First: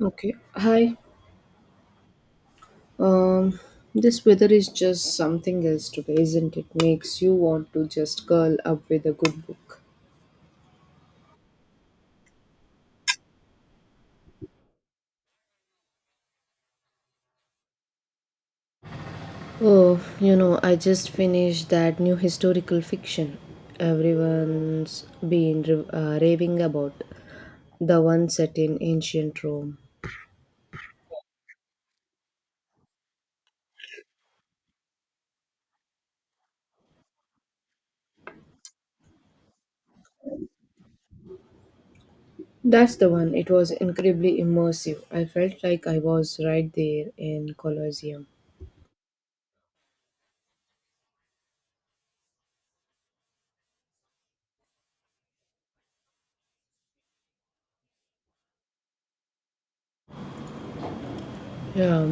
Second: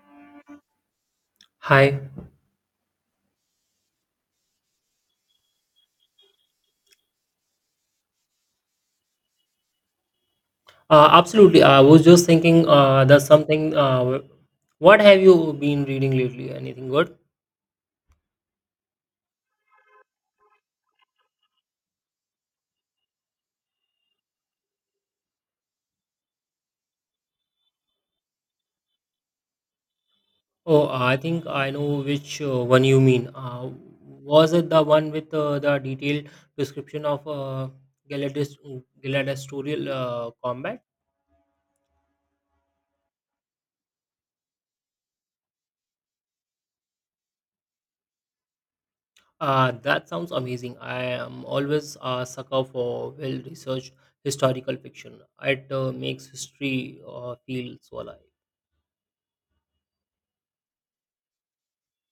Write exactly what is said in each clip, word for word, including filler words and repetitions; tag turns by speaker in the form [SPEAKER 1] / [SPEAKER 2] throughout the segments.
[SPEAKER 1] Okay. Hi.
[SPEAKER 2] Hi.
[SPEAKER 1] Um, this weather is just something else today, isn't it? Makes you want to just curl up with a good book.
[SPEAKER 2] Uh, absolutely. I was just thinking uh, there's something. Uh, what have you been reading lately? Anything good?
[SPEAKER 1] Oh, you know, I just finished that new historical fiction everyone's been ra- uh, raving about, the one set in ancient Rome.
[SPEAKER 2] Oh, I think I know which uh, one you mean. Uh, was it the one with uh, the detailed description of uh, Galadis- gladiatorial uh, combat?
[SPEAKER 1] That's the one. It was incredibly immersive. I felt like I was right there in Colosseum.
[SPEAKER 2] Uh, that sounds amazing. I am always a sucker for well researched historical fiction. It uh, makes history uh, feel so alive.
[SPEAKER 1] Yeah.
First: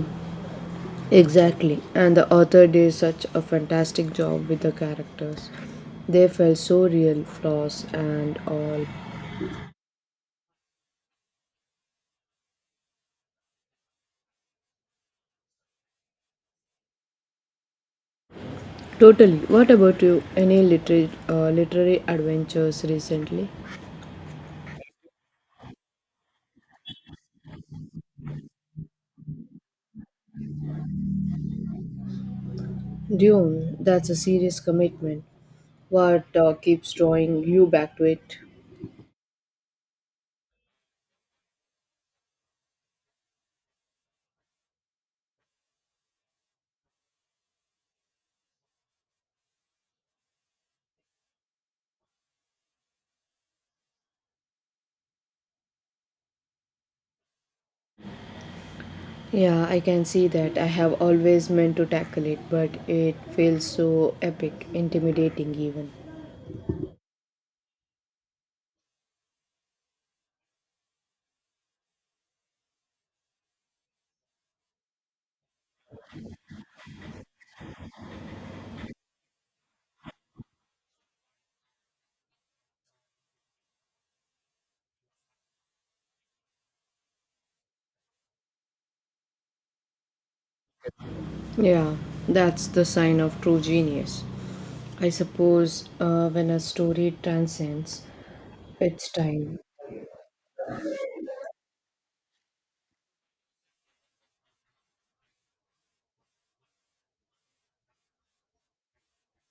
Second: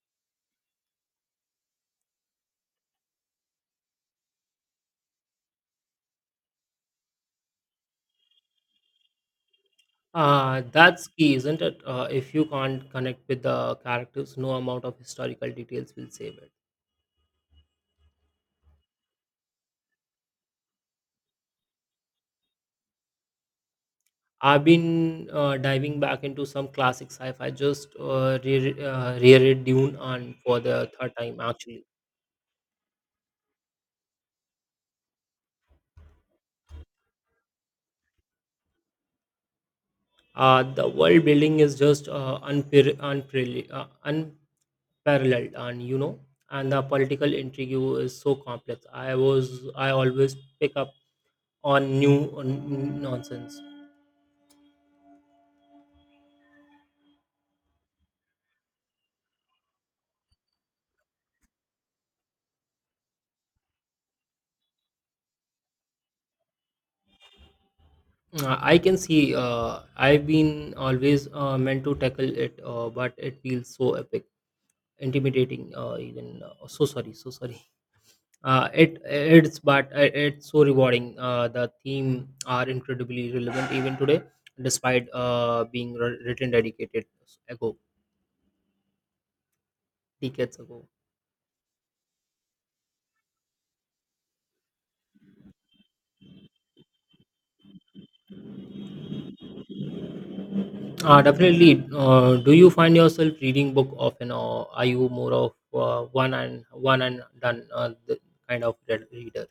[SPEAKER 1] Exactly, and the author did such a fantastic job with the characters. They felt so real, flaws and all.
[SPEAKER 2] Uh, that's key, isn't it? Uh, if you can't connect with the characters, no amount of historical details will save it.
[SPEAKER 1] Totally. What about you? Any literary, uh, literary adventures recently?
[SPEAKER 2] I've been uh, diving back into some classic sci-fi. Just uh, re- uh, reread Dune and for the third time actually.
[SPEAKER 1] Dune, that's a serious commitment. What uh, keeps drawing you back to it?
[SPEAKER 2] Uh, the world building is just uh, unpar- unparalleled, uh, unparalleled, and you know, and the political intrigue is so complex. I was I always pick up on new on nonsense.
[SPEAKER 1] Yeah, I can see that. I have always meant to tackle it, but it feels so epic, intimidating even.
[SPEAKER 2] Uh, I can see. Uh, I've been always uh, meant to tackle it, uh, but it feels so epic, intimidating. Uh, even uh, so sorry, so sorry. Uh, it it's but uh, It's so rewarding. Uh, the theme are incredibly relevant even today, despite uh, being wr- written dedicated ago, decades ago.
[SPEAKER 1] Yeah, that's the sign of true genius. I suppose uh, when a story transcends its time.
[SPEAKER 2] Uh, definitely. Uh, do you find yourself reading book often, or are you more of uh, one and one and done uh, the kind of read- reader?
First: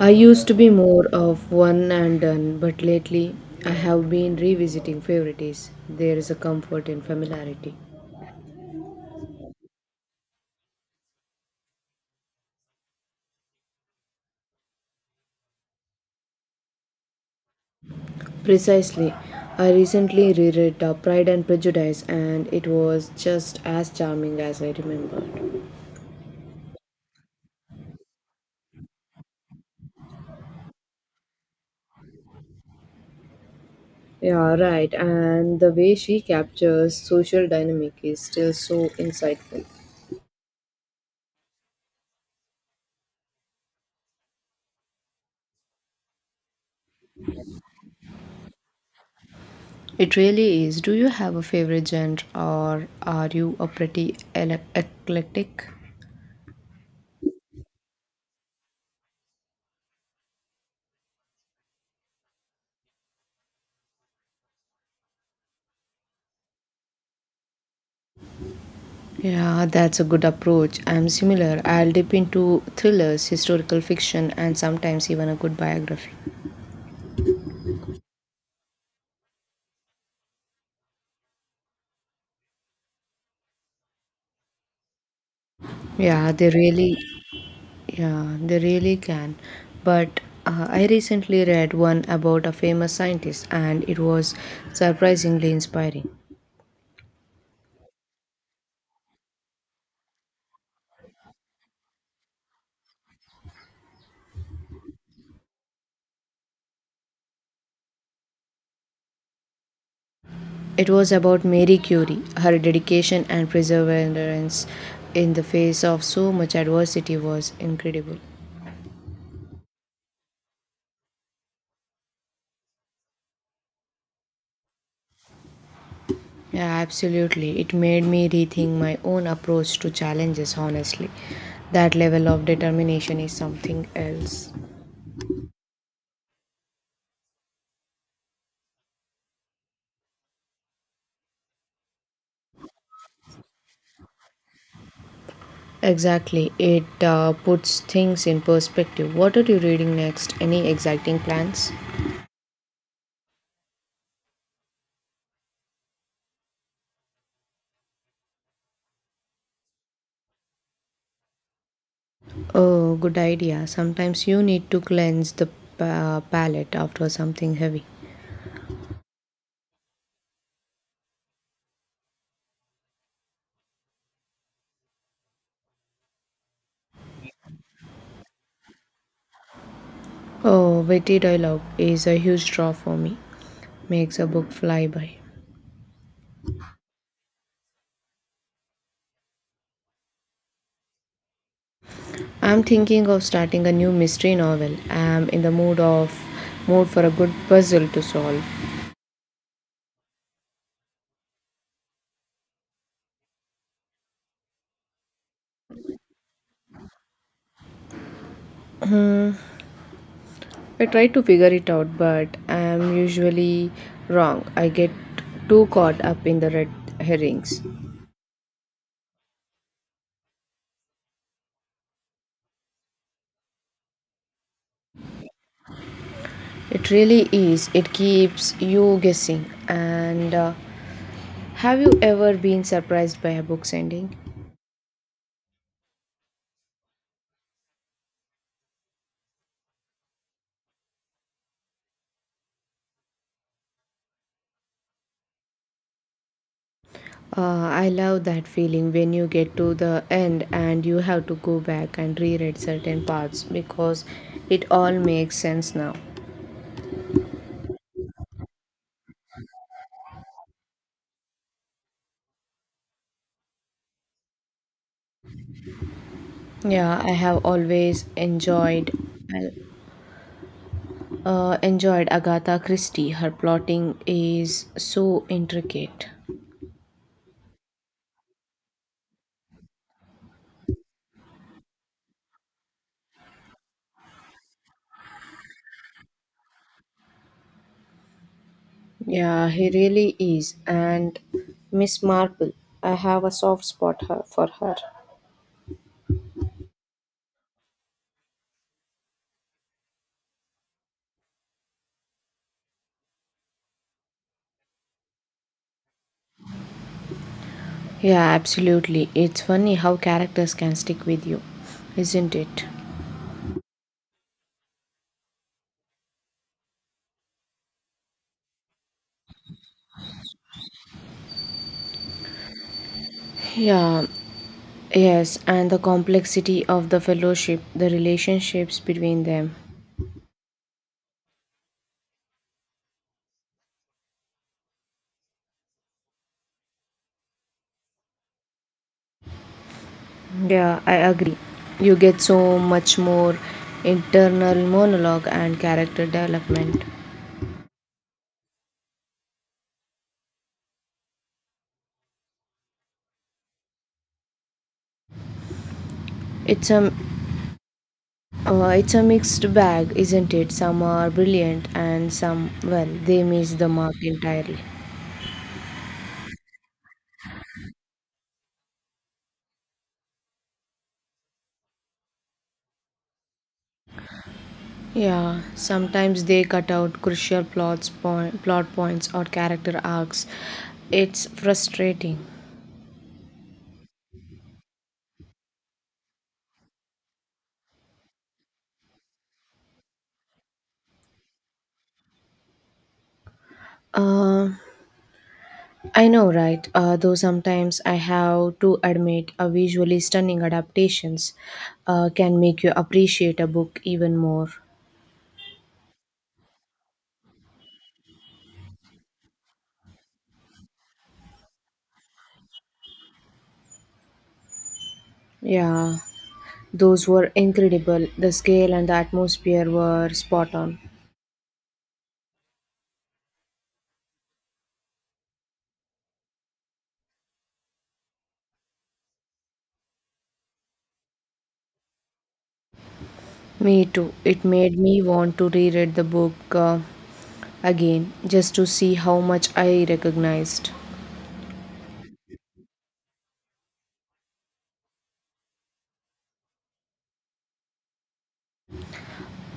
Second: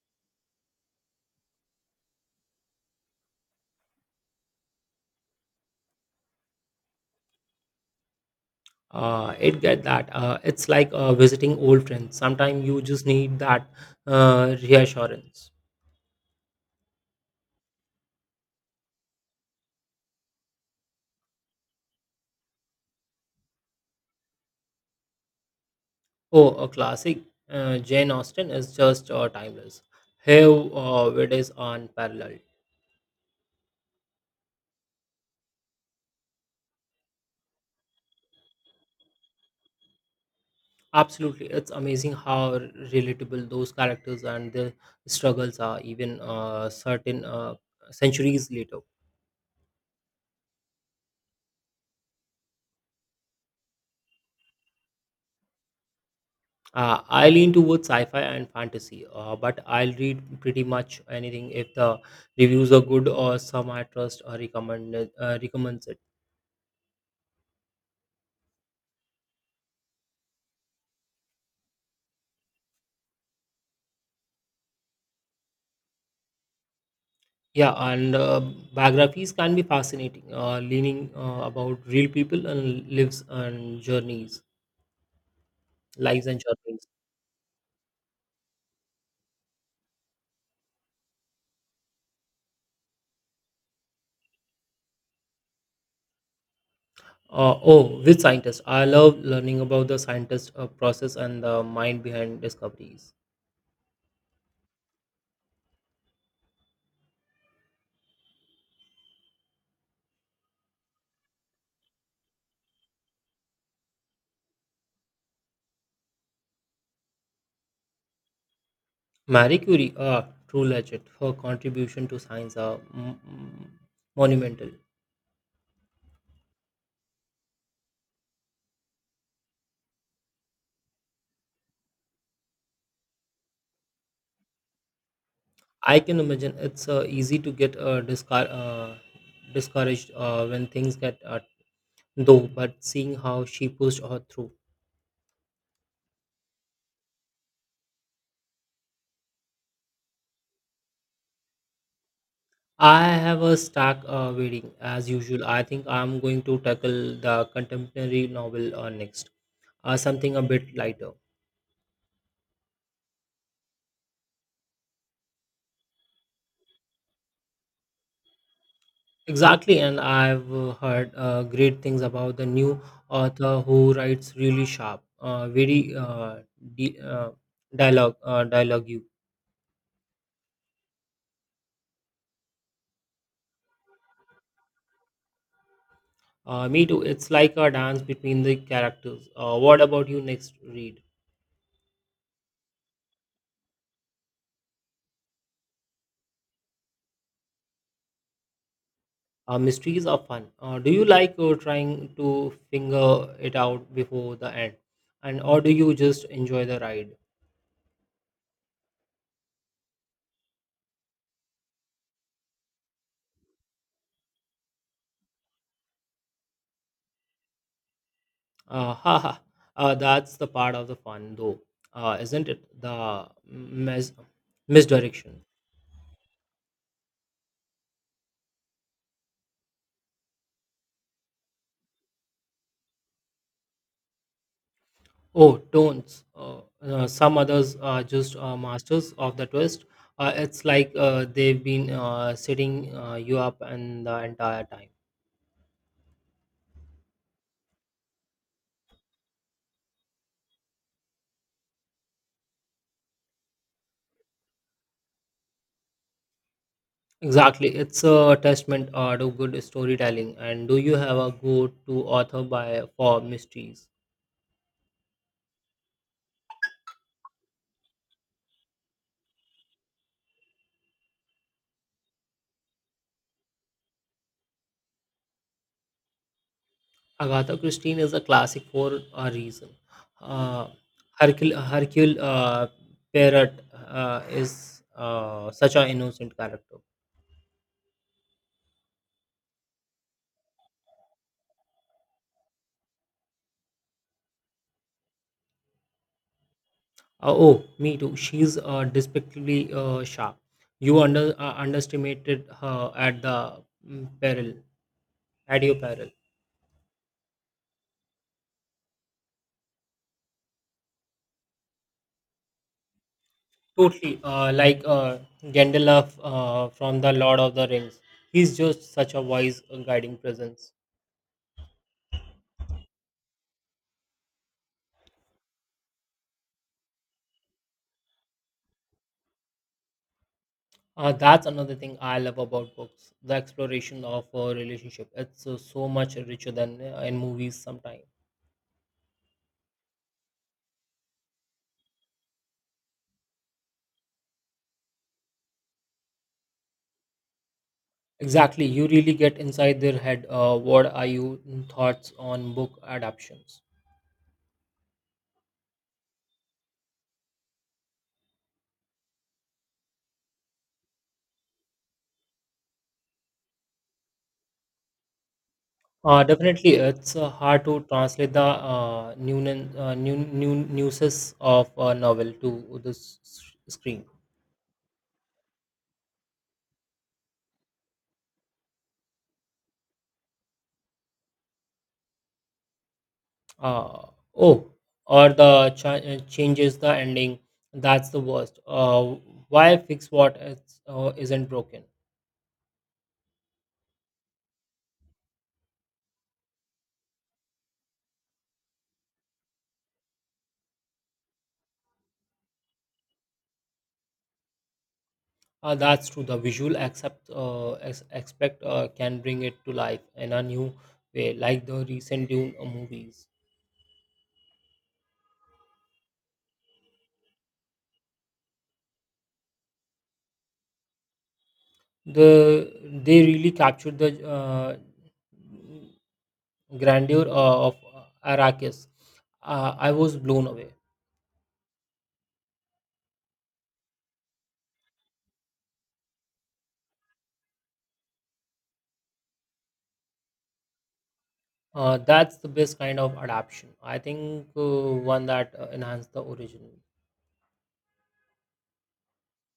[SPEAKER 1] I used to be more of one and done, but lately I have been revisiting favorites. There is a comfort in familiarity.
[SPEAKER 2] uh, It get that uh, it's like uh, visiting old friends sometimes you just need that uh, reassurance.
[SPEAKER 1] Precisely, I recently reread uh, Pride and Prejudice, and it was just as charming as I remembered.
[SPEAKER 2] Oh, a classic. Uh, jane Austen is just uh, timeless. Her uh, wit is unparalleled.
[SPEAKER 1] Yeah, right, and the way she captures social dynamic is still so insightful.
[SPEAKER 2] Absolutely, it's amazing how r- relatable those characters and their struggles are even uh, certain uh, centuries later.
[SPEAKER 1] It really is. Do you have a favorite genre or are you a pretty ele- eclectic?
[SPEAKER 2] Uh, I lean towards sci-fi and fantasy, uh, but I'll read pretty much anything if the reviews are good or some I trust or recommend uh, recommends it.
[SPEAKER 1] Yeah, that's a good approach. I'm similar. I'll dip into thrillers, historical fiction, and sometimes even a good biography.
[SPEAKER 2] Yeah, and uh, biographies can be fascinating, uh, leaning uh, about real people and lives and journeys, lives
[SPEAKER 1] Yeah,
[SPEAKER 2] and
[SPEAKER 1] they
[SPEAKER 2] journeys.
[SPEAKER 1] really Yeah, they really can. But uh, I recently read one about a famous scientist, and it was surprisingly inspiring.
[SPEAKER 2] Uh, oh, with scientists, I love learning about the scientist uh, process and the mind behind discoveries.
[SPEAKER 1] It was about Marie Curie, her dedication and perseverance in the face of so much adversity was incredible.
[SPEAKER 2] Marie Curie, uh, true legend. Her contribution to science are mm, mm, monumental.
[SPEAKER 1] Yeah, absolutely. It made me rethink my own approach to challenges, honestly. That level of determination is something else.
[SPEAKER 2] I can imagine it's uh, easy to get uh, discar- uh, discouraged uh, when things get uh, though, but seeing how she pushed her through.
[SPEAKER 1] Exactly. It uh, puts things in perspective. What are you reading next? Any exciting plans?
[SPEAKER 2] I have a stack uh, waiting as usual. I think I'm going to tackle the contemporary novel uh, next, uh, something a bit lighter.
[SPEAKER 1] Oh, good idea. Sometimes you need to cleanse the pa- palate after something heavy.
[SPEAKER 2] Exactly, and I've uh, heard uh, great things about the new author who writes really sharp, uh, very uh, di- uh, dialogue, uh, dialogue. You.
[SPEAKER 1] Oh, witty dialogue is a huge draw for me. Makes a book fly by.
[SPEAKER 2] Uh, me too. It's like a dance between the characters. Uh, what about you next read?
[SPEAKER 1] I'm thinking of starting a new mystery novel. I'm in the mood of mood for a good puzzle to solve.
[SPEAKER 2] Uh, mysteries are fun. Uh, do you like uh, trying to finger it out before the end? And or do you just enjoy the ride?
[SPEAKER 1] I try to figure it out, but I'm usually wrong. I get too caught up in the red herrings.
[SPEAKER 2] Uh, haha. Uh, that's the part of the fun though, uh, isn't it? The mis- misdirection.
[SPEAKER 1] It really is. It keeps you guessing. And uh, have you ever been surprised by a book's ending?
[SPEAKER 2] Oh, don't. Uh, uh, some others are just uh, masters of the twist. Uh, it's like uh, they've been uh, setting uh, you up and the entire time.
[SPEAKER 1] Uh, I love that feeling when you get to the end and you have to go back and reread certain parts because it all makes sense now.
[SPEAKER 2] Exactly. It's a testament uh, to good storytelling. And do you have a go-to author by for mysteries?
[SPEAKER 1] Yeah, I have always enjoyed uh, enjoyed Agatha Christie. Her plotting is so intricate.
[SPEAKER 2] Agatha Christie is a classic for a reason. Uh, Hercule, Hercule uh, Poirot uh, is uh, such an innocent character.
[SPEAKER 1] Yeah, he really is. And Miss Marple, I have a soft spot her, for her.
[SPEAKER 2] Uh, oh, me too. She's uh, despicably uh, sharp. You under uh, underestimated her at the mm, peril, at your peril.
[SPEAKER 1] Yeah, absolutely. It's funny how characters can stick with you, isn't it?
[SPEAKER 2] Totally, uh, like uh, Gandalf uh, from the Lord of the Rings. He's just such a wise, uh, guiding presence.
[SPEAKER 1] Yeah, Yes, and the complexity of the fellowship, the relationships between them.
[SPEAKER 2] Uh, that's another thing I love about books the exploration of a relationship. It's uh, so much richer than uh, in movies sometimes.
[SPEAKER 1] Yeah, I agree. You get so much more internal monologue and character development.
[SPEAKER 2] Exactly, you really get inside their head. Uh, what are your thoughts on book adaptations?
[SPEAKER 1] It's a uh, it's a mixed bag, isn't it? Some are brilliant and some well, they miss the mark entirely.
[SPEAKER 2] Uh, definitely, it's uh, hard to translate the uh, new, uh, new, new nuances of a novel to the s- s- screen.
[SPEAKER 1] Yeah, sometimes they cut out crucial plots point, plot points or character arcs. It's frustrating.
[SPEAKER 2] Uh, oh, or the ch- changes the ending. That's the worst. Uh, why fix what is, uh, isn't broken?
[SPEAKER 1] Uh, I know, right? Uh, though sometimes I have to admit, a visually stunning adaptations uh, can make you appreciate a book even more.
[SPEAKER 2] Uh, that's true. The visual accept uh, ex- expect uh, can bring it to life in a new way, like the recent Dune uh, movies.
[SPEAKER 1] Yeah, those were incredible. The scale and the atmosphere were spot on.
[SPEAKER 2] The they really captured the uh, grandeur uh, of Arrakis. Uh, I was blown away.
[SPEAKER 1] Me too. It made me want to reread the book uh, again just to see how much I recognized.
[SPEAKER 2] Uh, that's the best kind of adaptation. I think uh, one that uh, enhanced the original.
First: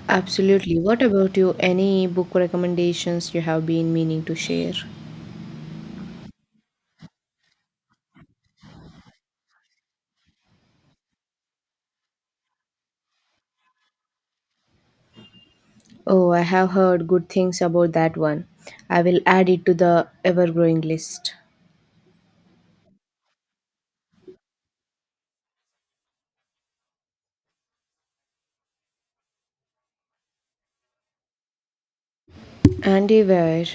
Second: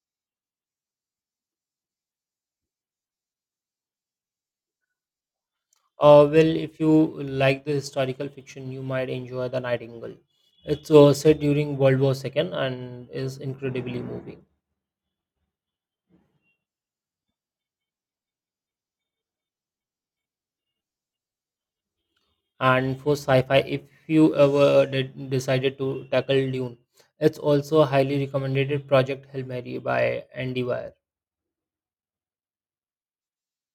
[SPEAKER 1] Absolutely. What about you? Any book recommendations you have been meaning to share?
[SPEAKER 2] Uh, well, if you like the historical fiction, you might enjoy The Nightingale. It's uh, set during World War two and is incredibly moving.
[SPEAKER 1] Oh, I have heard good things about that one. I will add it to the ever growing list.
[SPEAKER 2] And for sci-fi, if you ever did, decided to tackle Dune, it's also a highly recommended Project Hail Mary by Andy Weir.
[SPEAKER 1] Andy Weir.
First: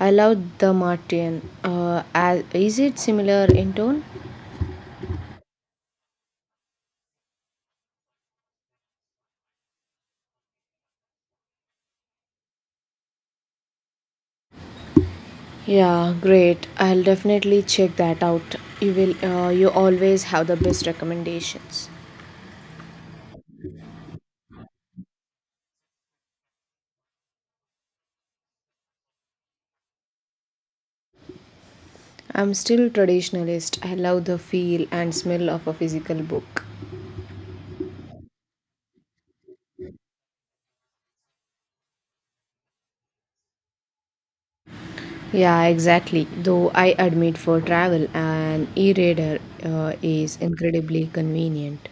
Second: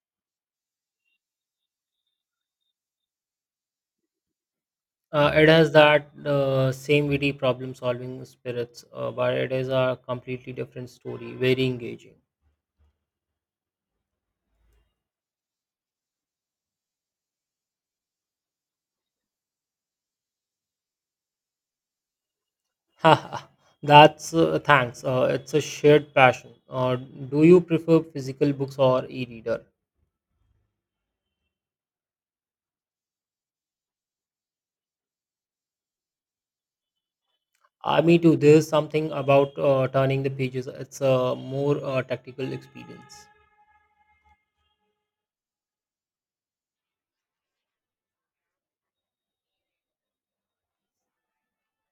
[SPEAKER 1] I love the Martian. Uh, as- is it similar in tone?
[SPEAKER 2] Uh, it has that uh, same witty problem-solving spirits, uh, but it is a completely different story, very engaging.
[SPEAKER 1] Yeah, great. I'll definitely check that out. You will. Uh, you always have the best recommendations.
[SPEAKER 2] That's uh, thanks. Uh, it's a shared passion. Uh, do you prefer physical books or e-reader?
[SPEAKER 1] I'm still traditionalist. I love the feel and smell of a physical book.
[SPEAKER 2] Uh, me too. There's something about uh, turning the pages. It's a more uh, tactical experience.
[SPEAKER 1] Yeah, exactly. Though I admit for travel, an e-reader uh, is incredibly convenient.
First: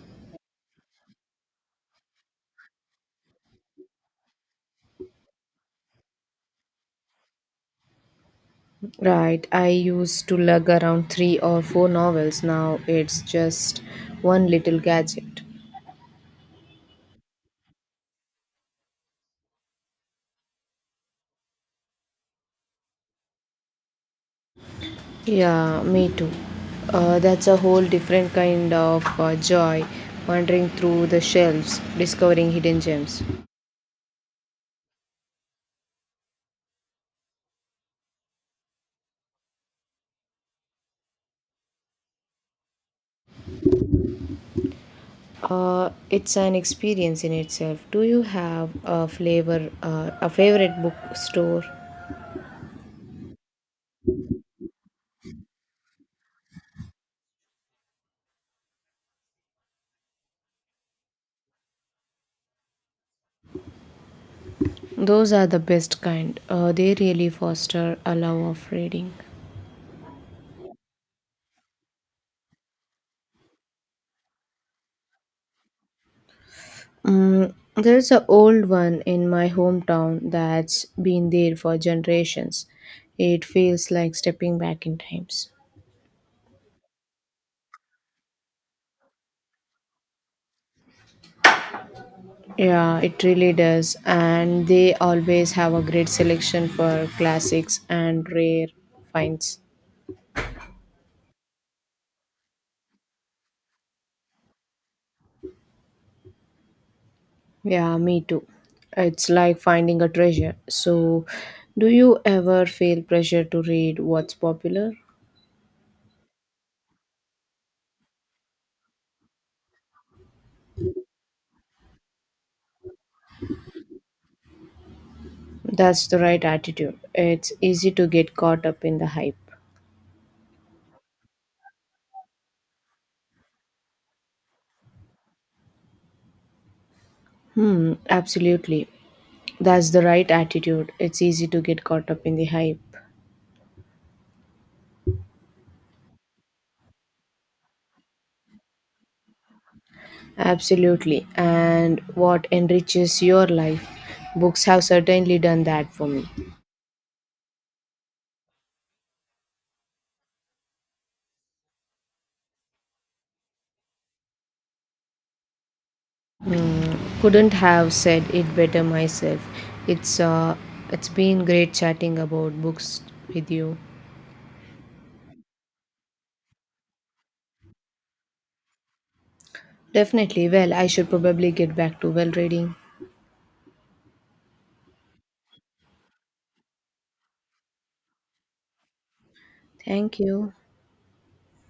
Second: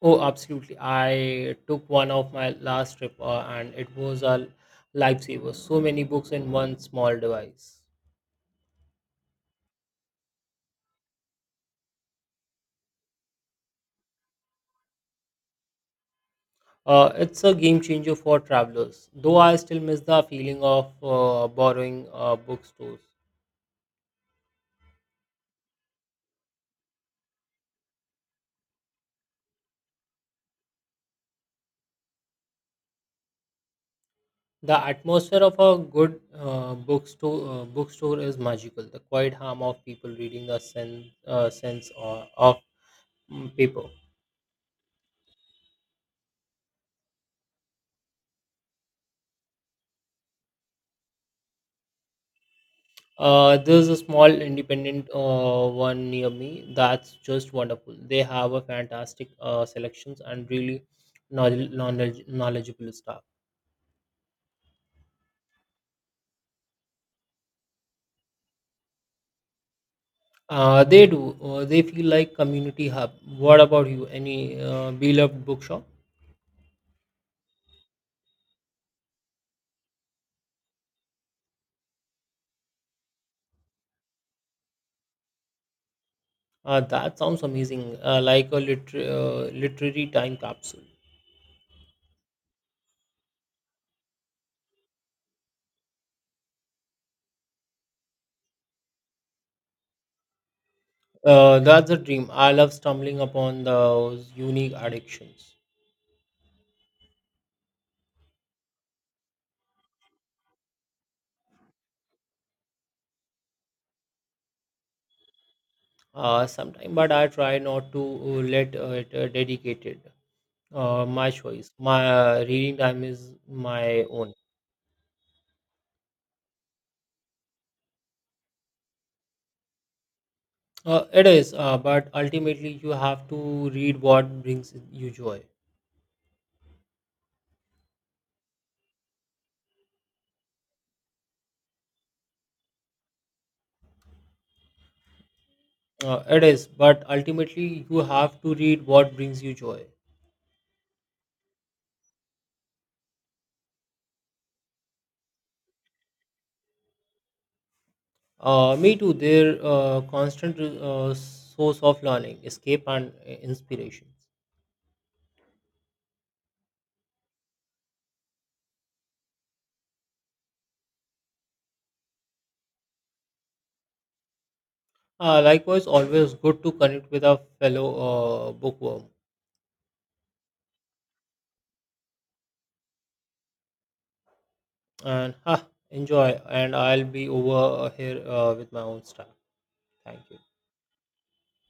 [SPEAKER 2] Oh, absolutely. I took one of my last trip, uh, and it was a lifesaver. So many books in one small device.
[SPEAKER 1] Right, I used to lug around three or four novels. Now it's just one little gadget.
[SPEAKER 2] Uh, it's a game changer for travelers. Though I still miss the feeling of uh, borrowing uh, bookstores.
[SPEAKER 1] Yeah, me too. Uh, that's a whole different kind of uh, joy, wandering through the shelves, discovering hidden gems.
[SPEAKER 2] The atmosphere of a good uh, bookstore uh, bookstore is magical. The quiet hum of people reading the sense uh, sense of, of mm, paper.
[SPEAKER 1] Uh, it's an experience in itself. Do you have a flavor, uh, a favorite bookstore?
[SPEAKER 2] Uh, there's a small independent uh, one near me that's just wonderful. They have a fantastic uh, selections and really knowledge, knowledge, knowledgeable staff.
[SPEAKER 1] Those are the best kind. Uh, they really foster a love of reading.
[SPEAKER 2] Uh, they do. Uh, they feel like community hub. What about you? Any uh, beloved bookshop?
[SPEAKER 1] Mm, there's an old one in my hometown that's been there for generations. It feels like stepping back in times.
[SPEAKER 2] Uh, that sounds amazing. Uh, like a liter- uh, literary time capsule.
[SPEAKER 1] Yeah, it really does. And they always have a great selection for classics and rare finds.
[SPEAKER 2] Uh, that's a dream. I love stumbling upon those unique addictions.
[SPEAKER 1] Yeah, me too. It's like finding a treasure. So, do you ever feel pressure to read what's popular?
[SPEAKER 2] Uh, sometimes, but I try not to uh, let uh, it uh, dedicated. Uh, my choice. My uh, reading time is my own.
[SPEAKER 1] That's the right attitude. It's easy to get caught up in the hype.
[SPEAKER 2] Uh, it is, uh, but ultimately you have to read what brings you joy.
[SPEAKER 1] Hmm, absolutely. That's the right attitude. It's easy to get caught up in the hype.
[SPEAKER 2] Uh, it is, but ultimately you have to read what brings you joy.
[SPEAKER 1] Absolutely. And what enriches your life? Books have certainly done that for me.
[SPEAKER 2] Uh, me too. Their uh, constant uh, source of learning, escape, and uh, inspiration.
[SPEAKER 1] Mm, couldn't have said it better myself. It's uh, it's been great chatting about books with you.
[SPEAKER 2] Uh, likewise, always good to connect with a fellow uh, bookworm.
[SPEAKER 1] Definitely. Well, I should probably get back to well reading.
[SPEAKER 2] And ha, enjoy. And I'll be over here uh, with my own stuff.
[SPEAKER 1] Thank
[SPEAKER 2] Thank you.
[SPEAKER 1] you.